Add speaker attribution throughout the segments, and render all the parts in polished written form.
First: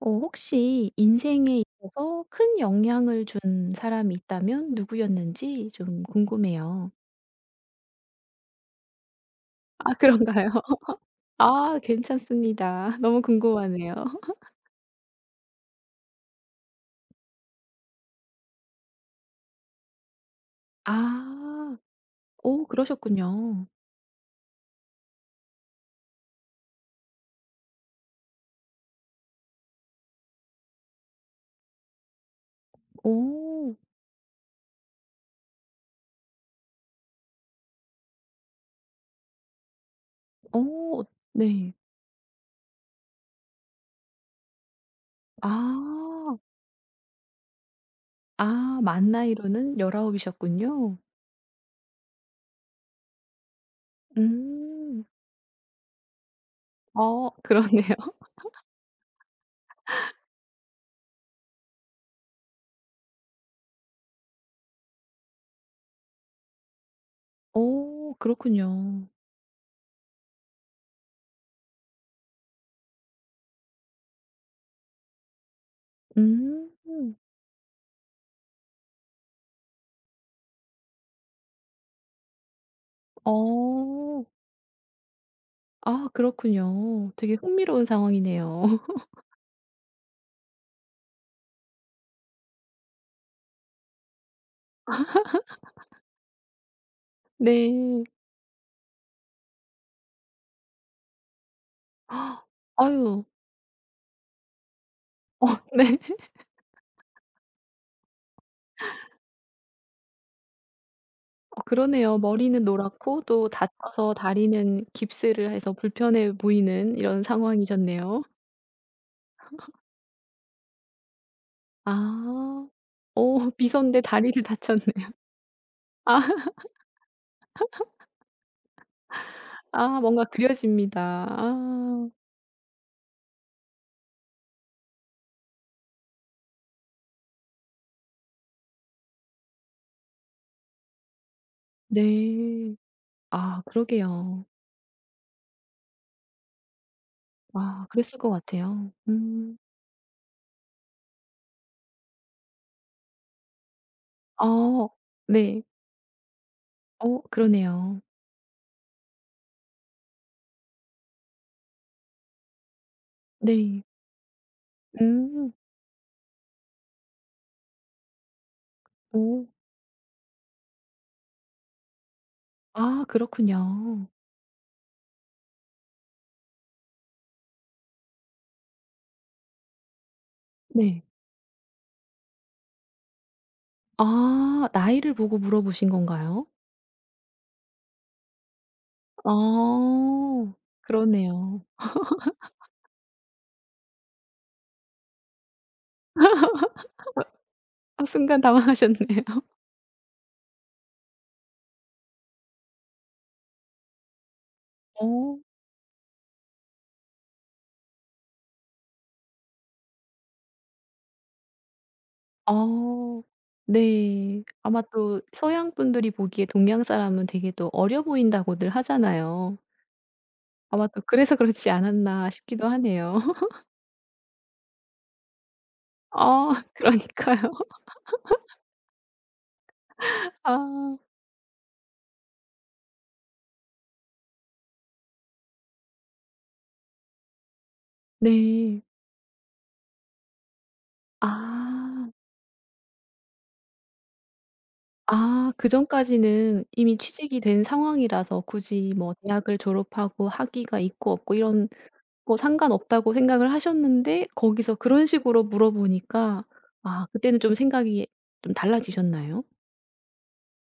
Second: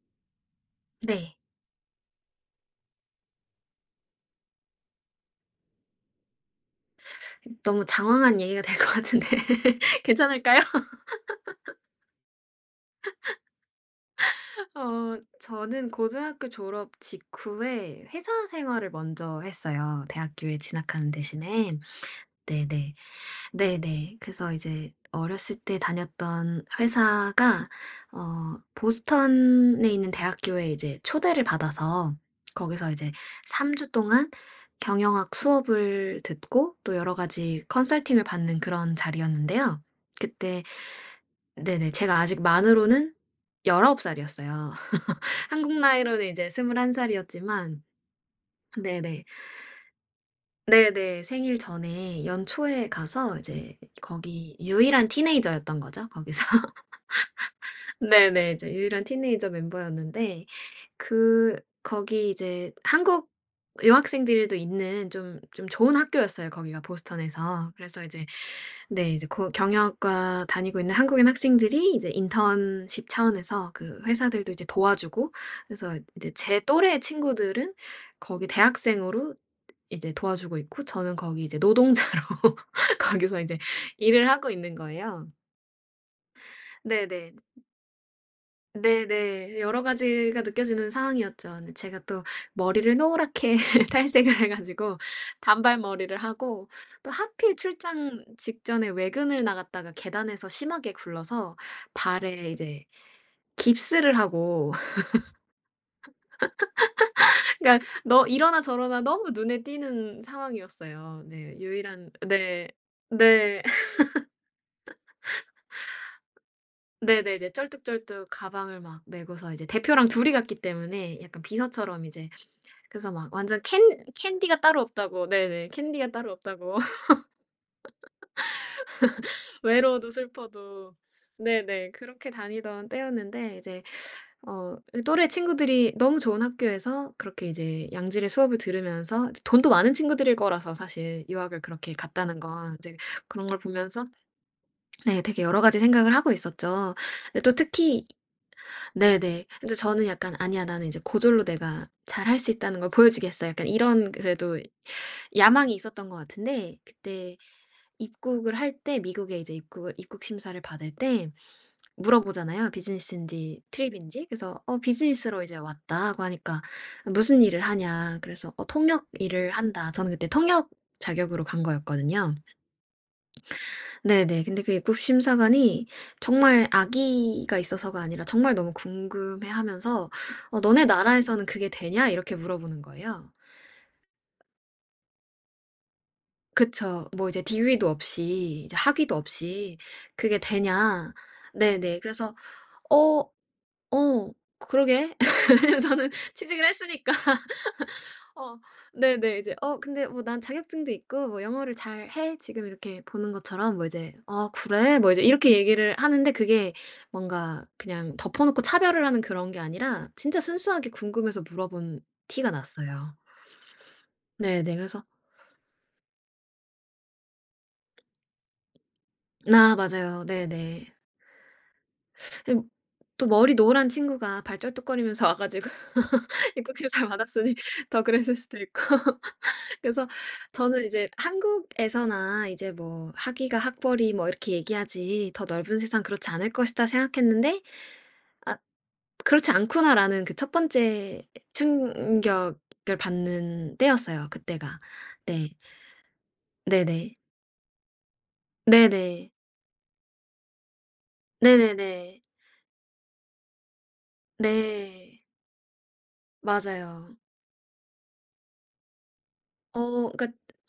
Speaker 1: 혹시
Speaker 2: 네.
Speaker 1: 인생에 있어서 큰 영향을 준 사람이 있다면 누구였는지 좀 궁금해요.
Speaker 2: 너무 장황한 얘기가 될 것 같은데
Speaker 1: 아 그런가요?
Speaker 2: 괜찮을까요?
Speaker 1: 아 괜찮습니다. 너무 궁금하네요.
Speaker 2: 저는 고등학교 졸업 직후에 회사 생활을 먼저 했어요, 대학교에 진학하는 대신에.
Speaker 1: 아. 오
Speaker 2: 네네.
Speaker 1: 그러셨군요.
Speaker 2: 네네. 그래서 이제 어렸을 때 다녔던 회사가 어 보스턴에 있는 대학교에 이제 초대를 받아서 거기서 이제 3
Speaker 1: 오,
Speaker 2: 주 동안 경영학 수업을 듣고 또 여러 가지 컨설팅을 받는 그런 자리였는데요. 그때
Speaker 1: 오, 네.
Speaker 2: 네네. 제가 아직 만으로는 19 살이었어요. 한국 나이로는
Speaker 1: 아.
Speaker 2: 이제 21 살이었지만
Speaker 1: 아 만
Speaker 2: 네네.
Speaker 1: 나이로는 19 이셨군요.
Speaker 2: 네네. 생일 전에 연초에 가서 이제 거기
Speaker 1: 음.
Speaker 2: 유일한 티네이저였던 거죠, 거기서.
Speaker 1: 어 그러네요.
Speaker 2: 네네. 이제 유일한 티네이저 멤버였는데 그 거기 이제 한국 유학생들도 있는 좀 좋은 학교였어요, 거기가 보스턴에서. 그래서
Speaker 1: 오
Speaker 2: 이제
Speaker 1: 그렇군요.
Speaker 2: 네. 이제 그 경영학과 다니고 있는 한국인 학생들이 이제 인턴십 차원에서 그 회사들도 이제 도와주고 그래서 이제 제
Speaker 1: 음.
Speaker 2: 또래 친구들은 거기 대학생으로 이제 도와주고 있고 저는 거기 이제 노동자로 거기서 이제
Speaker 1: 어.
Speaker 2: 일을 하고 있는 거예요.
Speaker 1: 아 그렇군요.
Speaker 2: 네네.
Speaker 1: 되게 흥미로운 상황이네요.
Speaker 2: 네네. 여러 가지가 느껴지는 상황이었죠. 근데 제가 또 머리를 노랗게 탈색을 해 가지고 단발머리를 하고 또 하필
Speaker 1: 네.
Speaker 2: 출장 직전에 외근을 나갔다가 계단에서 심하게 굴러서 발에 이제
Speaker 1: 아유.
Speaker 2: 깁스를 하고
Speaker 1: 어 네.
Speaker 2: 그러니까 너 이러나 저러나 너무 눈에 띄는 상황이었어요. 네.
Speaker 1: 어
Speaker 2: 유일한
Speaker 1: 그러네요. 머리는
Speaker 2: 네.
Speaker 1: 노랗고 또
Speaker 2: 네.
Speaker 1: 다쳐서 다리는 깁스를 해서 불편해 보이는 이런
Speaker 2: 네네. 이제
Speaker 1: 상황이셨네요.
Speaker 2: 쩔뚝쩔뚝 가방을 막 메고서 이제 대표랑 둘이 갔기 때문에 약간 비서처럼 이제
Speaker 1: 아.
Speaker 2: 그래서 막
Speaker 1: 어
Speaker 2: 완전 캔
Speaker 1: 비서인데 다리를
Speaker 2: 캔디가 따로
Speaker 1: 다쳤네.
Speaker 2: 없다고 네네. 캔디가 따로
Speaker 1: 아
Speaker 2: 없다고
Speaker 1: 아
Speaker 2: 외로워도
Speaker 1: 뭔가
Speaker 2: 슬퍼도.
Speaker 1: 그려집니다.
Speaker 2: 네네.
Speaker 1: 아.
Speaker 2: 그렇게 다니던 때였는데 이제 이 또래 친구들이 너무 좋은 학교에서 그렇게 이제 양질의 수업을 들으면서 이제 돈도 많은 친구들일 거라서 사실 유학을 그렇게 갔다는
Speaker 1: 네.
Speaker 2: 건 이제 그런 걸
Speaker 1: 아
Speaker 2: 보면서
Speaker 1: 그러게요.
Speaker 2: 네 되게 여러 가지 생각을 하고 있었죠. 근데 또
Speaker 1: 아
Speaker 2: 특히
Speaker 1: 그랬을 것 같아요.
Speaker 2: 네네.
Speaker 1: 음.
Speaker 2: 근데 저는 약간 '아니야. 나는 이제 고졸로 내가 잘할 수 있다는 걸 보여주겠어.' 약간 이런 그래도
Speaker 1: 아 네.
Speaker 2: 야망이 있었던 것 같은데
Speaker 1: 어
Speaker 2: 그때
Speaker 1: 그러네요.
Speaker 2: 입국을 할 때 미국에 이제 입국 심사를 받을 때 물어보잖아요. 비즈니스인지
Speaker 1: 네.
Speaker 2: 트립인지. 그래서 "어 비즈니스로
Speaker 1: 음.
Speaker 2: 이제 왔다." 고 하니까 "무슨 일을 하냐." 그래서 "어 통역
Speaker 1: 어.
Speaker 2: 일을 한다." 저는 그때 통역 자격으로 간 거였거든요.
Speaker 1: 아 그렇군요.
Speaker 2: 네네. 근데 그 입국 심사관이 정말 아기가 있어서가 아니라 정말 너무 궁금해하면서 "어 너네
Speaker 1: 네.
Speaker 2: 나라에서는 그게 되냐?" 이렇게 물어보는 거예요.
Speaker 1: 아 나이를 보고 물어보신 건가요?
Speaker 2: 그쵸. 뭐 이제 디그리도 없이 이제 학위도 없이 "그게
Speaker 1: 아.
Speaker 2: 되냐?"
Speaker 1: 그러네요.
Speaker 2: 네네. 그래서 어. 어. 그러게. 왜냐면 저는 취직을 했으니까.
Speaker 1: 아 순간
Speaker 2: 어.
Speaker 1: 당황하셨네요.
Speaker 2: 네네. 이제 "어 근데 뭐 난 자격증도 있고 뭐 영어를 잘해." 지금 이렇게 보는 것처럼 뭐 이제 "아 그래?" 뭐 이제
Speaker 1: 어.
Speaker 2: 이렇게 얘기를 하는데 그게 뭔가 그냥 덮어 놓고 차별을 하는 그런 게 아니라 진짜 순수하게 궁금해서 물어본 티가 났어요.
Speaker 1: 아. 네.
Speaker 2: 네네.
Speaker 1: 아마
Speaker 2: 그래서
Speaker 1: 또 서양 분들이 보기에 동양 사람은 되게 또 어려 보인다고들 하잖아요.
Speaker 2: 나, 아 맞아요.
Speaker 1: 아마
Speaker 2: 네네.
Speaker 1: 또 그래서 그렇지 않았나
Speaker 2: 음
Speaker 1: 싶기도 하네요.
Speaker 2: 또 머리 노란 친구가 발쩔뚝거리면서 와 가지고
Speaker 1: 아
Speaker 2: 입국심 잘
Speaker 1: 그러니까요.
Speaker 2: 받았으니 더 그랬을 수도 있고. 그래서 저는
Speaker 1: 아.
Speaker 2: 이제 한국에서나 이제 뭐 학위가 학벌이 뭐 이렇게 얘기하지 더 넓은 세상 그렇지 않을 것이다 생각했는데 아
Speaker 1: 네.
Speaker 2: 그렇지 않구나라는 그 첫 번째
Speaker 1: 아.
Speaker 2: 충격을 받는 때였어요 그때가. 네.
Speaker 1: 아 그전까지는 이미
Speaker 2: 네네.
Speaker 1: 취직이 된 상황이라서 굳이 뭐
Speaker 2: 네네.
Speaker 1: 대학을 졸업하고 학위가 있고 없고 이런
Speaker 2: 네네네.
Speaker 1: 뭐 상관없다고 생각을 하셨는데 거기서 그런
Speaker 2: 네.
Speaker 1: 식으로 물어보니까 아
Speaker 2: 맞아요.
Speaker 1: 그때는 좀 생각이 좀 달라지셨나요?
Speaker 2: 그러니까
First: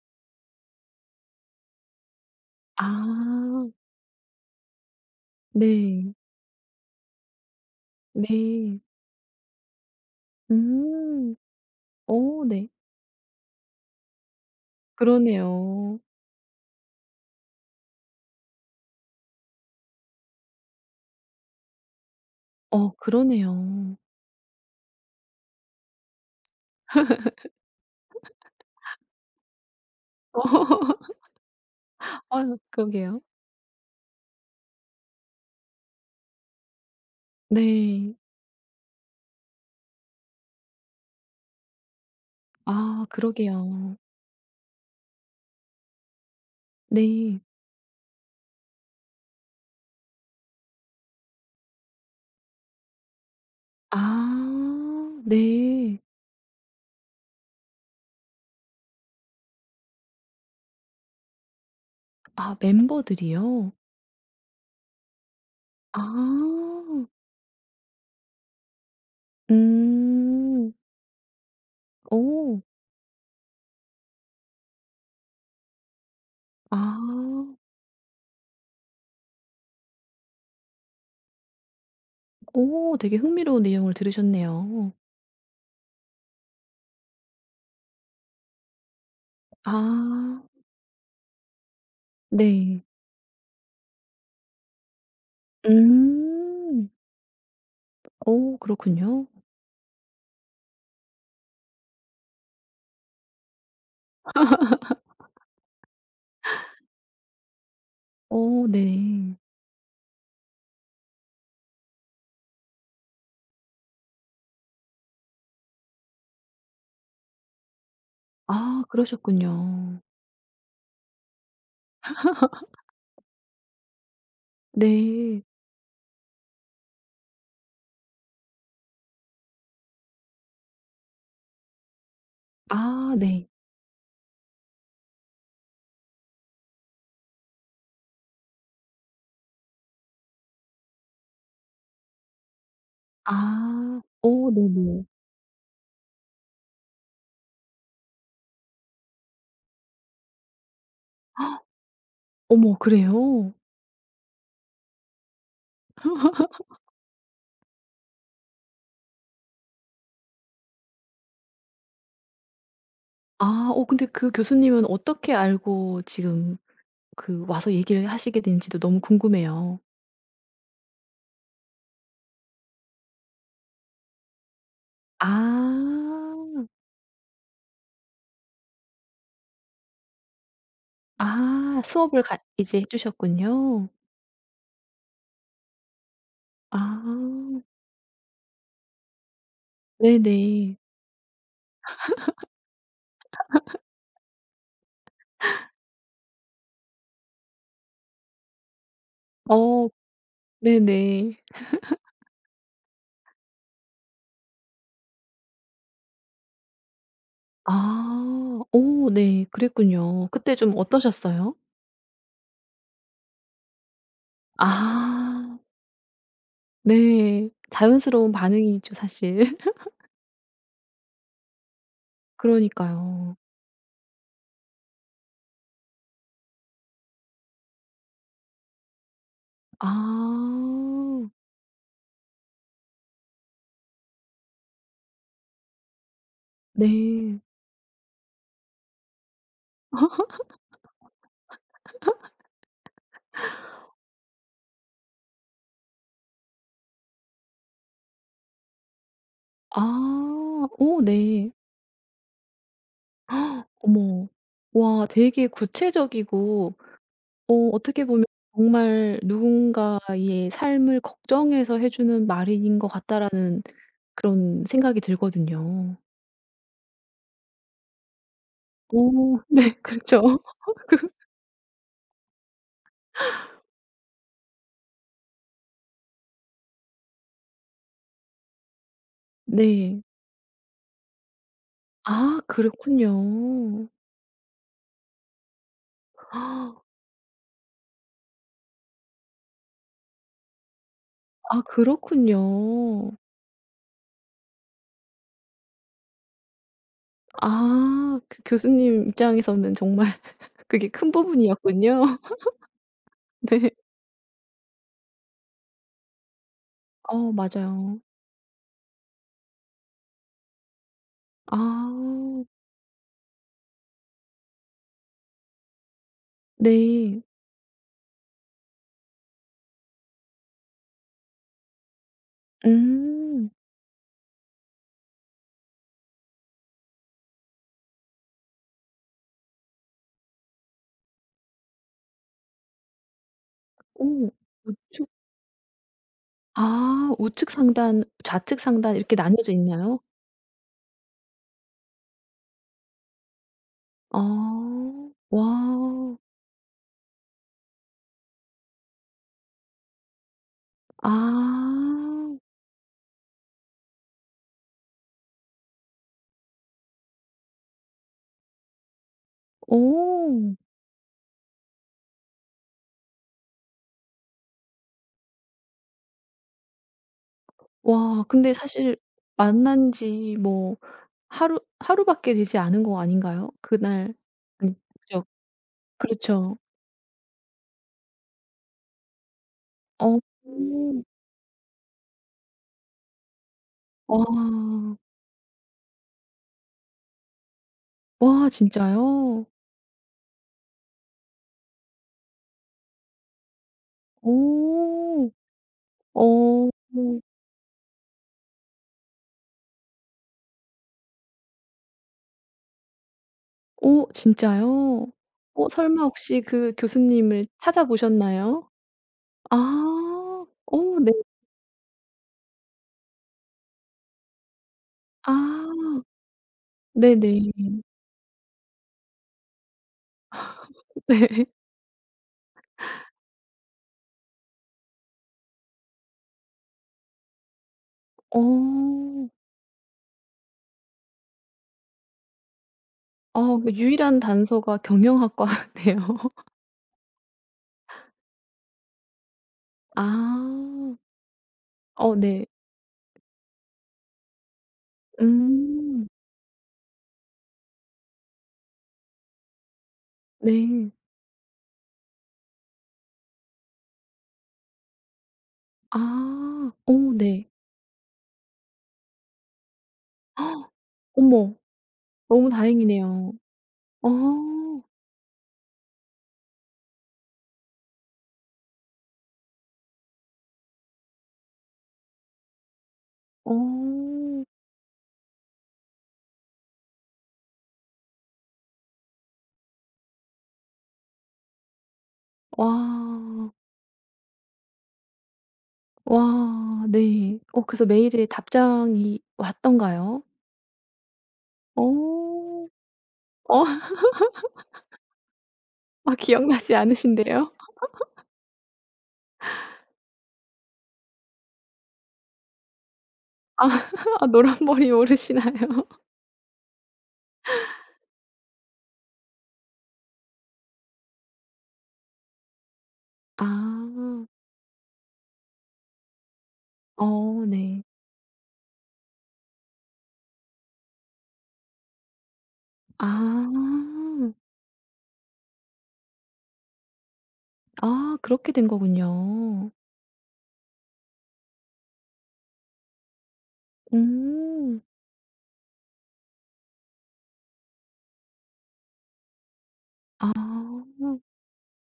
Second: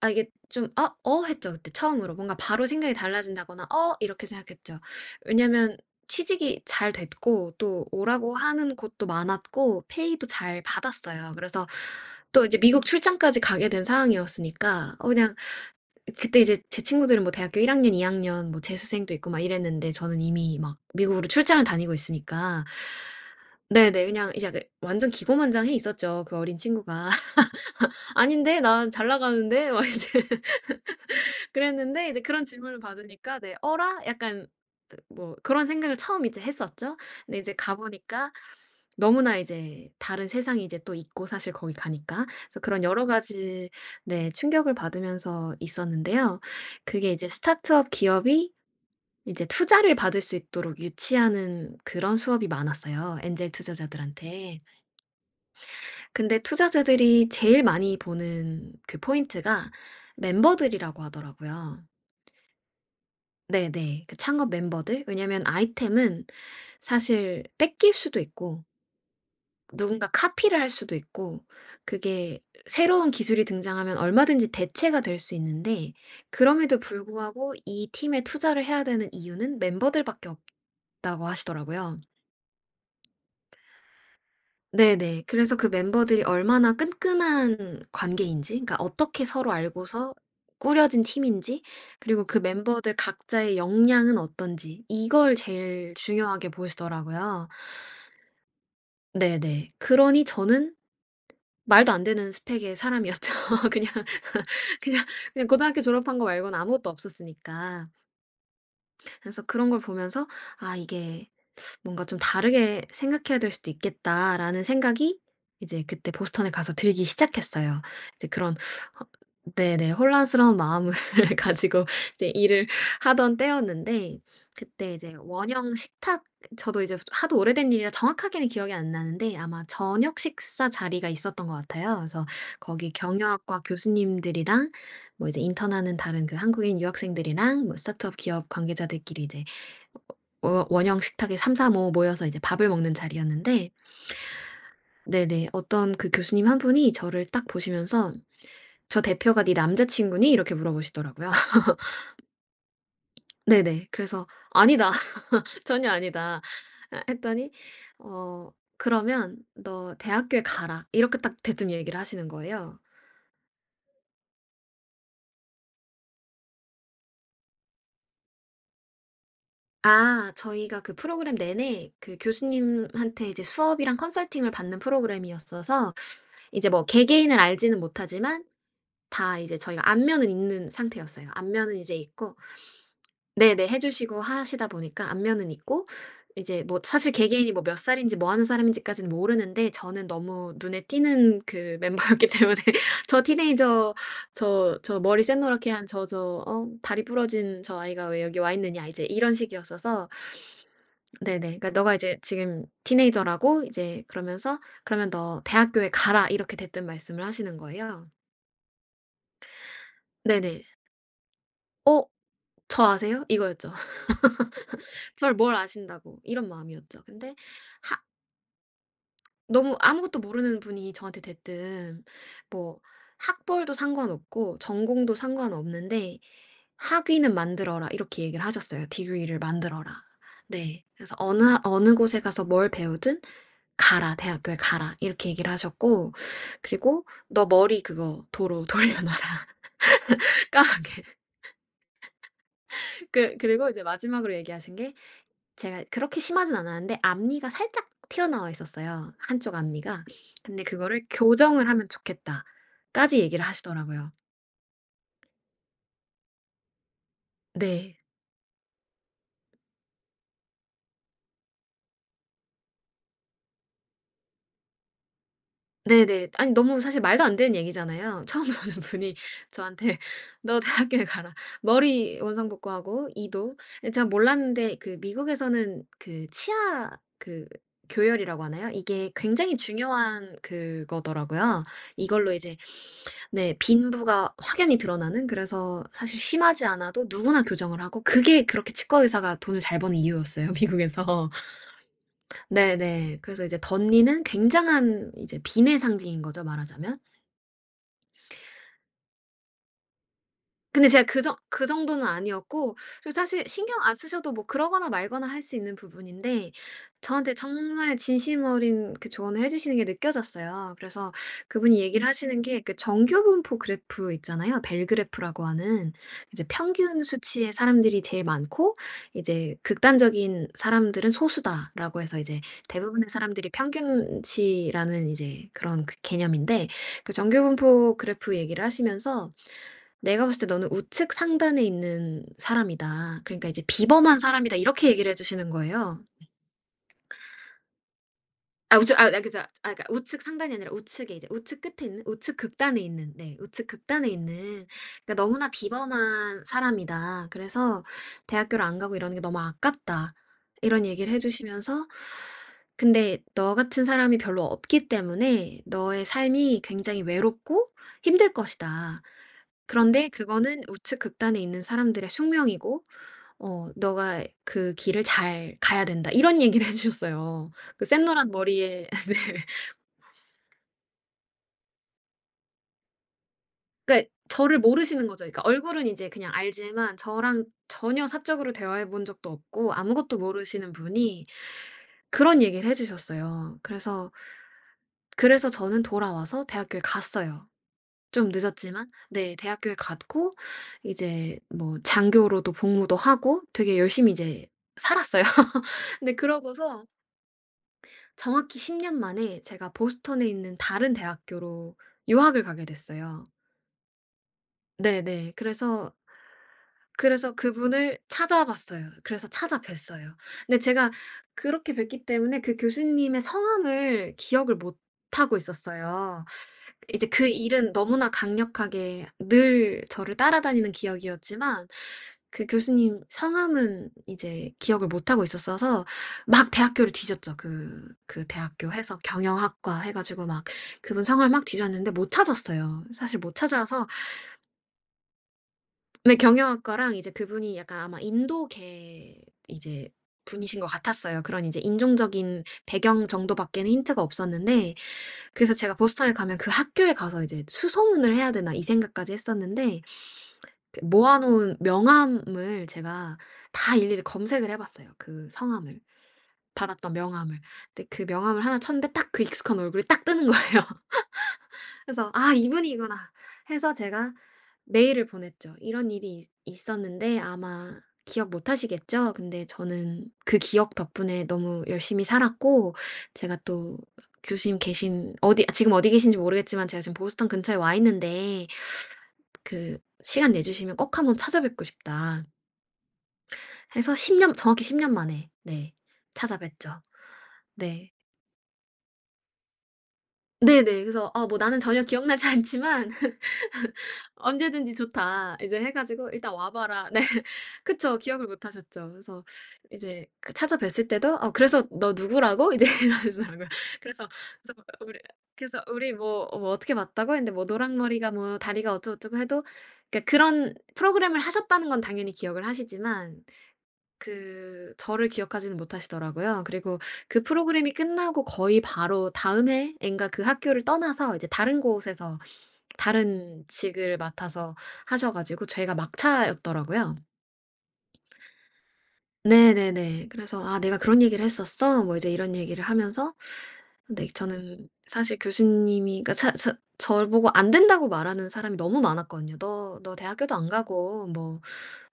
Speaker 2: 아 이게 좀 어? 어.' 했죠 그때 처음으로. 뭔가 바로 생각이 달라진다거나
Speaker 1: 아
Speaker 2: '어.' 이렇게 생각했죠. 왜냐면
Speaker 1: 네.
Speaker 2: 취직이 잘 됐고 또 오라고 하는
Speaker 1: 네.
Speaker 2: 곳도 많았고 페이도 잘 받았어요.
Speaker 1: 음.
Speaker 2: 그래서 또
Speaker 1: 어
Speaker 2: 이제
Speaker 1: 네.
Speaker 2: 미국 출장까지 가게 된 상황이었으니까 어 그냥
Speaker 1: 그러네요.
Speaker 2: 그때 이제 제 친구들은 뭐 대학교 1 학년, 2 학년 뭐 재수생도 있고 막 이랬는데 저는 이미 막 미국으로 출장을 다니고 있으니까
Speaker 1: 어 그러네요.
Speaker 2: 네네. 그냥 이제 그 완전 기고만장해 있었죠 그 어린 친구가. '아닌데? 난 잘 나가는데?' 막 이제 그랬는데 이제 그런
Speaker 1: 아유
Speaker 2: 질문을
Speaker 1: 그러게요.
Speaker 2: 받으니까 네 '어라?' 약간 그 뭐 그런 생각을 처음 이제 했었죠. 근데 이제 가
Speaker 1: 네.
Speaker 2: 보니까 너무나 이제 다른 세상이 이제 또 있고 사실 거기 가니까. 그래서 그런 여러
Speaker 1: 아
Speaker 2: 가지
Speaker 1: 그러게요.
Speaker 2: 네 충격을 받으면서 있었는데요. 그게 이제
Speaker 1: 네.
Speaker 2: 스타트업 기업이 이제 투자를 받을 수 있도록 유치하는 그런 수업이 많았어요, 엔젤
Speaker 1: 아
Speaker 2: 투자자들한테.
Speaker 1: 네.
Speaker 2: 근데 투자자들이 제일 많이 보는 그 포인트가 멤버들이라고 하더라고요.
Speaker 1: 아 멤버들이요?
Speaker 2: 네네. 그 창업 멤버들 왜냐면
Speaker 1: 아.
Speaker 2: 아이템은 사실 뺏길 수도 있고 누군가 카피를 할
Speaker 1: 음.
Speaker 2: 수도 있고 그게
Speaker 1: 어.
Speaker 2: 새로운 기술이 등장하면 얼마든지 대체가 될 수 있는데 그럼에도
Speaker 1: 아.
Speaker 2: 불구하고 이 팀에 투자를 해야 되는 이유는 멤버들밖에 없다고 하시더라고요.
Speaker 1: 오 되게 흥미로운 내용을 들으셨네요.
Speaker 2: 네네. 그래서 그 멤버들이 얼마나 끈끈한 관계인지 그러니까 어떻게 서로 알고서
Speaker 1: 아
Speaker 2: 꾸려진 팀인지 그리고 그
Speaker 1: 네.
Speaker 2: 멤버들 각자의 역량은 어떤지 이걸 제일 중요하게
Speaker 1: 음.
Speaker 2: 보시더라고요.
Speaker 1: 오, 그렇군요.
Speaker 2: 네네. 그러니 저는 말도 안 되는 스펙의 사람이었죠. 그냥 그냥 그냥 고등학교 졸업한 거 말고는 아무것도 없었으니까.
Speaker 1: 오, 네.
Speaker 2: 그래서 그런 걸 보면서 '아 이게 뭔가 좀 다르게 생각해야 될 수도 있겠다'라는 생각이 이제 그때 보스턴에 가서 들기 시작했어요. 이제 그런
Speaker 1: 아
Speaker 2: 허 네네.
Speaker 1: 그러셨군요.
Speaker 2: 혼란스러운 마음을 가지고 이제 일을 하던 때였는데 그때 이제
Speaker 1: 네.
Speaker 2: 원형 식탁 저도 이제 하도 오래된 일이라 정확하게는 기억이 안 나는데 아마 저녁 식사 자리가 있었던 것 같아요. 그래서 거기
Speaker 1: 아 네.
Speaker 2: 경영학과 교수님들이랑 뭐 이제 인턴하는 다른 그 한국인 유학생들이랑 뭐 스타트업 기업 관계자들끼리 이제 원형 식탁에 3-4-5 모여서 이제 밥을 먹는 자리였는데
Speaker 1: 아. 오, 네네.
Speaker 2: 네네 어떤 그 교수님 한 분이 저를 딱 보시면서 "저 대표가 네 남자 친구니?" 이렇게 물어보시더라고요.
Speaker 1: 어머 그래요?
Speaker 2: 네네. 그래서 "아니다. 전혀 아니다." 아 했더니 어 "그러면 너 대학교에 가라." 이렇게 딱 대뜸 얘기를 하시는 거예요.
Speaker 1: 아 근데 그 교수님은 어떻게 알고 지금 그 와서 얘기를 하시게 된지도 너무 궁금해요.
Speaker 2: 아 저희가 그 프로그램 내내 그 교수님한테 이제 수업이랑 컨설팅을 받는 프로그램이었어서
Speaker 1: 아.
Speaker 2: 이제 뭐 개개인을 알지는 못하지만 다 이제 저희가 안면은 있는 상태였어요. 안면은
Speaker 1: 아
Speaker 2: 이제
Speaker 1: 수업을
Speaker 2: 있고
Speaker 1: 같 이제 해
Speaker 2: 네네 해
Speaker 1: 주셨군요.
Speaker 2: 주시고 하시다 보니까 안면은 있고 이제 뭐 사실 개개인이 뭐
Speaker 1: 아.
Speaker 2: 몇 살인지 뭐 하는 사람인지까지는 모르는데 저는 너무
Speaker 1: 네네.
Speaker 2: 눈에 띄는 그 멤버였기 때문에 "저 티네이저 저 저 머리 샛노랗게 한 저 저 어 다리 부러진 저 아이가 왜 여기 와 있느냐." 이제 이런
Speaker 1: 어.
Speaker 2: 식이었어서
Speaker 1: 네네.
Speaker 2: 네네 그러니까 "너가 이제 지금 티네이저라고 이제 그러면서 그러면 너 대학교에 가라." 이렇게 대뜸 말씀을 하시는 거예요.
Speaker 1: 아. 오 네. 그랬군요. 그때
Speaker 2: 네네.
Speaker 1: 좀 어떠셨어요?
Speaker 2: "어 저 아세요?" 이거였죠. 저를 뭘
Speaker 1: 아.
Speaker 2: 아신다고 이런 마음이었죠. 근데
Speaker 1: 네.
Speaker 2: 하
Speaker 1: 자연스러운 반응이죠 사실.
Speaker 2: 너무 아무것도 모르는 분이 저한테 대뜸 뭐
Speaker 1: 그러니까요.
Speaker 2: "학벌도 상관없고 전공도 상관없는데 학위는 만들어라." 이렇게 얘기를 하셨어요. "Degree를 만들어라." 네. 그래서
Speaker 1: 아.
Speaker 2: "어느 어느 곳에 가서 뭘 배우든 가라. 대학교에 가라." 이렇게 얘기를 하셨고 그리고
Speaker 1: 네.
Speaker 2: "너 머리 그거 도로 돌려놔라 까맣게." 그리고 이제 마지막으로 얘기하신 게 제가 그렇게 심하진 않았는데 앞니가 살짝 튀어나와 있었어요, 한쪽 앞니가. 근데
Speaker 1: 아. 오
Speaker 2: 그거를
Speaker 1: 네.
Speaker 2: "교정을 하면 좋겠다."까지 얘기를 하시더라고요.
Speaker 1: 어머. 와 되게 구체적이고
Speaker 2: 네.
Speaker 1: 어떻게 보면 정말 누군가의 삶을 걱정해서 해 주는 말인 것 같다라는 그런 생각이 들거든요.
Speaker 2: 네네. 아니 너무 사실 말도 안 되는 얘기잖아요. 처음 보는 분이
Speaker 1: 어 네.
Speaker 2: 저한테
Speaker 1: 그렇죠.
Speaker 2: "너 대학교에
Speaker 1: 그
Speaker 2: 가라." 머리 원상복구하고 이도 근데 제가 몰랐는데 그 미국에서는 그 치아 그 교열이라고 하나요? 이게 굉장히
Speaker 1: 네.
Speaker 2: 중요한 그거더라고요. 이걸로
Speaker 1: 아
Speaker 2: 이제 네.
Speaker 1: 그렇군요.
Speaker 2: 빈부가 확연히 드러나는 그래서 사실 심하지 않아도 누구나 교정을 하고 그게 그렇게 치과 의사가 돈을 잘 버는 이유였어요 미국에서.
Speaker 1: 아 그렇군요.
Speaker 2: 네네. 그래서 이제 덧니는 굉장한 이제 빈의 상징인 거죠 말하자면.
Speaker 1: 아 그 교수님 입장에서는 정말
Speaker 2: 근데
Speaker 1: 그게
Speaker 2: 제가
Speaker 1: 큰
Speaker 2: 그정 그 정도는
Speaker 1: 부분이었군요.
Speaker 2: 아니었고 그리고 사실
Speaker 1: 네.
Speaker 2: 신경 안 쓰셔도 뭐 그러거나 말거나 할 수 있는 부분인데
Speaker 1: 어
Speaker 2: 저한테 정말
Speaker 1: 맞아요.
Speaker 2: 진심 어린 그 조언을 해 주시는 게 느껴졌어요. 그래서
Speaker 1: 아
Speaker 2: 그분이 얘기를 하시는 게 그 정교분포 그래프 있잖아요. 벨 그래프라고 하는 이제 평균
Speaker 1: 네.
Speaker 2: 수치의 사람들이 제일 많고 이제 극단적인 사람들은 소수다라고 해서 이제 대부분의 사람들이
Speaker 1: 음.
Speaker 2: 평균치라는 이제 그런 그 개념인데 그 정교분포 그래프 얘기를 하시면서 내가 봤을 때 "너는 우측 상단에 있는 사람이다. 그러니까 이제
Speaker 1: 오
Speaker 2: 비범한 사람이다." 이렇게
Speaker 1: 우측
Speaker 2: 얘기를 해 주시는 거예요.
Speaker 1: 우측 상단, 좌측
Speaker 2: 아 우측
Speaker 1: 상단
Speaker 2: 아
Speaker 1: 이렇게
Speaker 2: 아 그죠. 아
Speaker 1: 나뉘어져
Speaker 2: 그러니까
Speaker 1: 있나요?
Speaker 2: 우측 상단이 아니라 우측에 이제 우측 끝에 있는 우측 극단에 있는 네 우측 극단에 있는
Speaker 1: 아.
Speaker 2: 그러니까 "너무나
Speaker 1: 와.
Speaker 2: 비범한 사람이다. 그래서 대학교를 안 가고 이러는 게 너무 아깝다." 이런 얘기를 해
Speaker 1: 아.
Speaker 2: 주시면서 "근데 너 같은 사람이 별로 없기 때문에 너의 삶이 굉장히 외롭고 힘들 것이다." 그런데
Speaker 1: 오
Speaker 2: 그거는 우측 극단에 있는 사람들의 숙명이고 "너가 그 길을 잘 가야 된다." 이런 얘기를 해 주셨어요. 그
Speaker 1: 와
Speaker 2: 샛노란
Speaker 1: 근데
Speaker 2: 머리에
Speaker 1: 사실
Speaker 2: 네.
Speaker 1: 만난 지뭐 하루 하루밖에 되지 않은 거 아닌가요?
Speaker 2: 그러니까
Speaker 1: 그날
Speaker 2: 저를
Speaker 1: 아니
Speaker 2: 모르시는 거죠.
Speaker 1: 그죠.
Speaker 2: 그러니까 얼굴은 이제 그냥
Speaker 1: 그렇죠.
Speaker 2: 알지만 저랑 전혀 사적으로 대화해 본 적도 없고 아무것도
Speaker 1: 어.
Speaker 2: 모르시는 분이 그런 얘기를 해 주셨어요. 그래서
Speaker 1: 와.
Speaker 2: 그래서 저는 돌아와서 대학교에 갔어요. 좀
Speaker 1: 와
Speaker 2: 늦었지만 네
Speaker 1: 진짜요?
Speaker 2: 대학교에 갔고 이제 뭐 장교로도 복무도 하고 되게 열심히 이제 살았어요.
Speaker 1: 오.
Speaker 2: 근데
Speaker 1: 어.
Speaker 2: 그러고서 정확히 10년 만에 제가 보스턴에 있는 다른 대학교로 유학을 가게 됐어요.
Speaker 1: 어 진짜요?
Speaker 2: 네네. 그래서
Speaker 1: 설마 혹시 그
Speaker 2: 그래서
Speaker 1: 교수님을
Speaker 2: 그분을
Speaker 1: 찾아보셨나요?
Speaker 2: 찾아봤어요. 그래서 찾아뵀어요.
Speaker 1: 아.
Speaker 2: 근데 제가
Speaker 1: 어 네.
Speaker 2: 그렇게 뵀기 때문에 그 교수님의 성함을 기억을 못 하고
Speaker 1: 아.
Speaker 2: 있었어요. 이제 그
Speaker 1: 네네.
Speaker 2: 일은 너무나 강력하게 늘 저를 따라다니는
Speaker 1: 네.
Speaker 2: 기억이었지만 그 교수님 성함은 이제 기억을 못하고 있었어서 막 대학교를 뒤졌죠. 그 대학교 해서
Speaker 1: 어.
Speaker 2: 경영학과 해가지고 막 그분 성함을 막 뒤졌는데 못 찾았어요. 사실 못
Speaker 1: 아 그
Speaker 2: 찾아서.
Speaker 1: 유일한 단서가 경영학과네요.
Speaker 2: 근데 경영학과랑 이제 그분이 약간 아마 인도계 이제
Speaker 1: 아.
Speaker 2: 분이신 것 같았어요. 그런 이제
Speaker 1: 어
Speaker 2: 인종적인
Speaker 1: 네.
Speaker 2: 배경 정도밖에는 힌트가 없었는데 그래서 제가
Speaker 1: 음.
Speaker 2: 보스턴에 가면 그 학교에 가서 이제 '수소문을 해야 되나.' 이 생각까지 했었는데 그
Speaker 1: 네.
Speaker 2: 모아 놓은 명함을 제가 다 일일이 검색을 해 봤어요, 그 성함을.
Speaker 1: 아.
Speaker 2: 받았던
Speaker 1: 어
Speaker 2: 명함을.
Speaker 1: 네.
Speaker 2: 근데 그 명함을 하나 쳤는데 딱 그 익숙한 얼굴이 딱 뜨는 거예요.
Speaker 1: 어머
Speaker 2: 그래서 '아
Speaker 1: 너무
Speaker 2: 이분이구나.'
Speaker 1: 다행이네요.
Speaker 2: 해서
Speaker 1: 어.
Speaker 2: 제가 메일을 보냈죠. "이런 일이 있 있었는데 아마 기억 못 하시겠죠? 근데 저는 그 기억 덕분에 너무 열심히 살았고 제가 또
Speaker 1: 어.
Speaker 2: 교수님 계신 어디 지금 어디 계신지 모르겠지만 제가 지금 보스턴 근처에 와 있는데 그 시간 내주시면 꼭 한번 찾아뵙고 싶다."
Speaker 1: 와.
Speaker 2: 해서 10년 정확히 10년 만에 네 찾아뵀죠.
Speaker 1: 와 네. 그래서
Speaker 2: 네.
Speaker 1: 메일에 답장이 왔던가요?
Speaker 2: 네네. 그래서 어 뭐 나는 전혀 기억나지
Speaker 1: 어.
Speaker 2: 않지만
Speaker 1: 어
Speaker 2: 언제든지 좋다. 이제 해 가지고
Speaker 1: 아
Speaker 2: "일단 와
Speaker 1: 기억나지
Speaker 2: 봐라." 네.
Speaker 1: 않으신데요?
Speaker 2: 그쵸. 기억을 못 하셨죠. 그래서 이제 그 찾아뵀을 때도 "어 그래서 너 누구라고?" 이제 이러시더라고요.
Speaker 1: 아
Speaker 2: 그래서
Speaker 1: 아
Speaker 2: 그래서 뭐
Speaker 1: 노란머리
Speaker 2: 우리 그래서
Speaker 1: 모르시나요?
Speaker 2: "우리 뭐 어떻게 봤다고?" 했는데 뭐 노랑 머리가 뭐 다리가 어쩌고저쩌고." 해도 그러니까 그런 프로그램을 하셨다는 건 당연히 기억을 하시지만
Speaker 1: 아.
Speaker 2: 그 저를 기억하지는 못하시더라고요. 그리고 그
Speaker 1: 어
Speaker 2: 프로그램이
Speaker 1: 네.
Speaker 2: 끝나고 거의 바로 다음 해인가 그 학교를 떠나서 이제 다른 곳에서
Speaker 1: 아.
Speaker 2: 다른 직을 맡아서 하셔 가지고 저희가 막차였더라고요.
Speaker 1: 아 그렇게 된 거군요.
Speaker 2: 네네네. 그래서 "아 내가 그런 얘기를 했었어?" 뭐 이제 이런 얘기를 하면서 근데 저는
Speaker 1: 음.
Speaker 2: 사실 교수님이 그러니까 사 저를 보고 안 된다고 말하는 사람이 너무 많았거든요. "너
Speaker 1: 아.
Speaker 2: 대학교도 안 가고 뭐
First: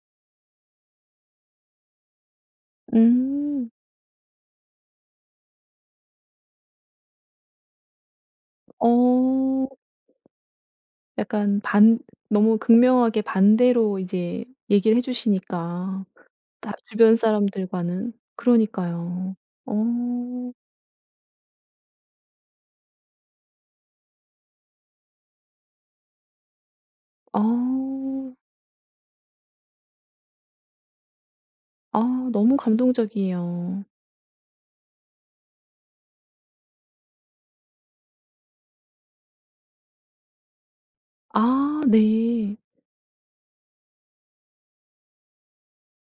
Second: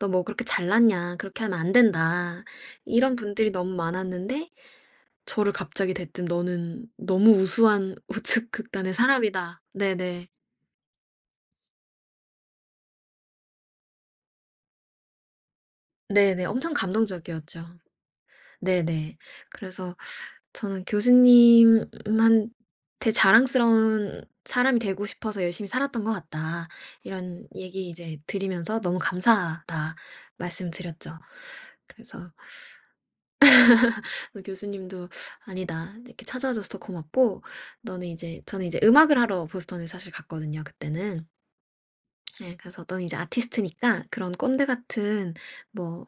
Speaker 2: 너 뭐 그렇게 잘났냐. 그렇게 하면 안 된다." 이런 분들이
Speaker 1: 음.
Speaker 2: 너무 많았는데 저를 갑자기 대뜸 "너는 너무 우수한 우측 극단의 사람이다."
Speaker 1: 어.
Speaker 2: 네네.
Speaker 1: 약간 반 너무 극명하게 반대로 이제 얘기를 해 주시니까
Speaker 2: 네네.
Speaker 1: 다
Speaker 2: 엄청
Speaker 1: 주변
Speaker 2: 감동적이었죠.
Speaker 1: 사람들과는.
Speaker 2: 네네.
Speaker 1: 그러니까요.
Speaker 2: 그래서
Speaker 1: 어.
Speaker 2: 저는 교수님한테 자랑스러운 사람이 되고 싶어서 열심히 살았던 것 같다.
Speaker 1: 아.
Speaker 2: 이런 얘기 이제 드리면서 너무 감사하다 말씀드렸죠.
Speaker 1: 아
Speaker 2: 그래서
Speaker 1: 너무 감동적이에요.
Speaker 2: 교수님도 아니다. 이렇게 찾아줘서 더 고맙고, 너는 이제, 저는 이제 음악을 하러 보스턴에 사실 갔거든요. 그때는.
Speaker 1: 아
Speaker 2: 예,
Speaker 1: 네.
Speaker 2: 그래서 너는 이제 아티스트니까 그런 꼰대 같은 뭐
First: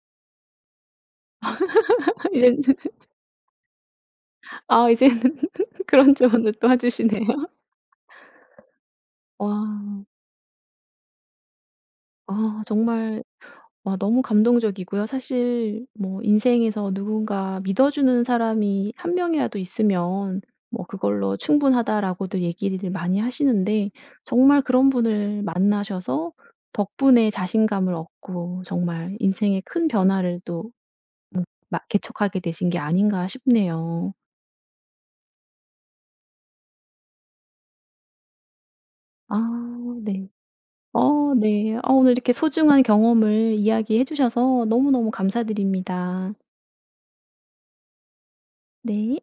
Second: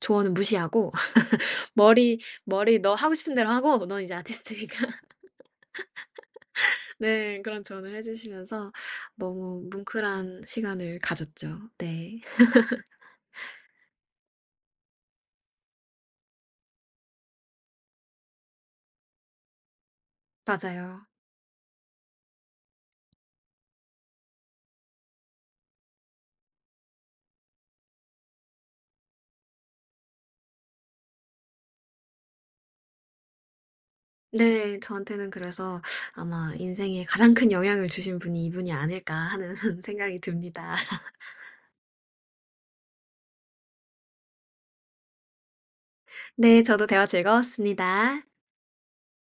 Speaker 2: 조언은 무시하고, 머리,
Speaker 1: 이제는
Speaker 2: 머리 너 하고 싶은 대로 하고, 넌 이제 아티스트니까.
Speaker 1: 아 이제는 그런 조언을 또 해 주시네요.
Speaker 2: 네. 그런 조언을 해 주시면서
Speaker 1: 와.
Speaker 2: 너무 뭉클한 시간을 가졌죠. 네.
Speaker 1: 아 정말 와 너무 감동적이고요. 사실 뭐 인생에서 누군가 믿어주는 사람이 한 명이라도 있으면 뭐
Speaker 2: 맞아요.
Speaker 1: "그걸로 충분하다."라고들 얘기를 많이 하시는데 정말 그런 분을 만나셔서 덕분에 자신감을 얻고 정말 인생에 큰 변화를 또 음 개척하게 되신 게 아닌가 싶네요.
Speaker 2: 네. 저한테는 그래서 아마 '인생에 가장 큰 영향을 주신 분이 이분이 아닐까.'
Speaker 1: 아
Speaker 2: 하는 생각이
Speaker 1: 네.
Speaker 2: 듭니다.
Speaker 1: 어 네. 오늘 이렇게 소중한 경험을 이야기해 주셔서 너무너무 감사드립니다.
Speaker 2: 네. 저도 대화 즐거웠습니다.
Speaker 1: 네.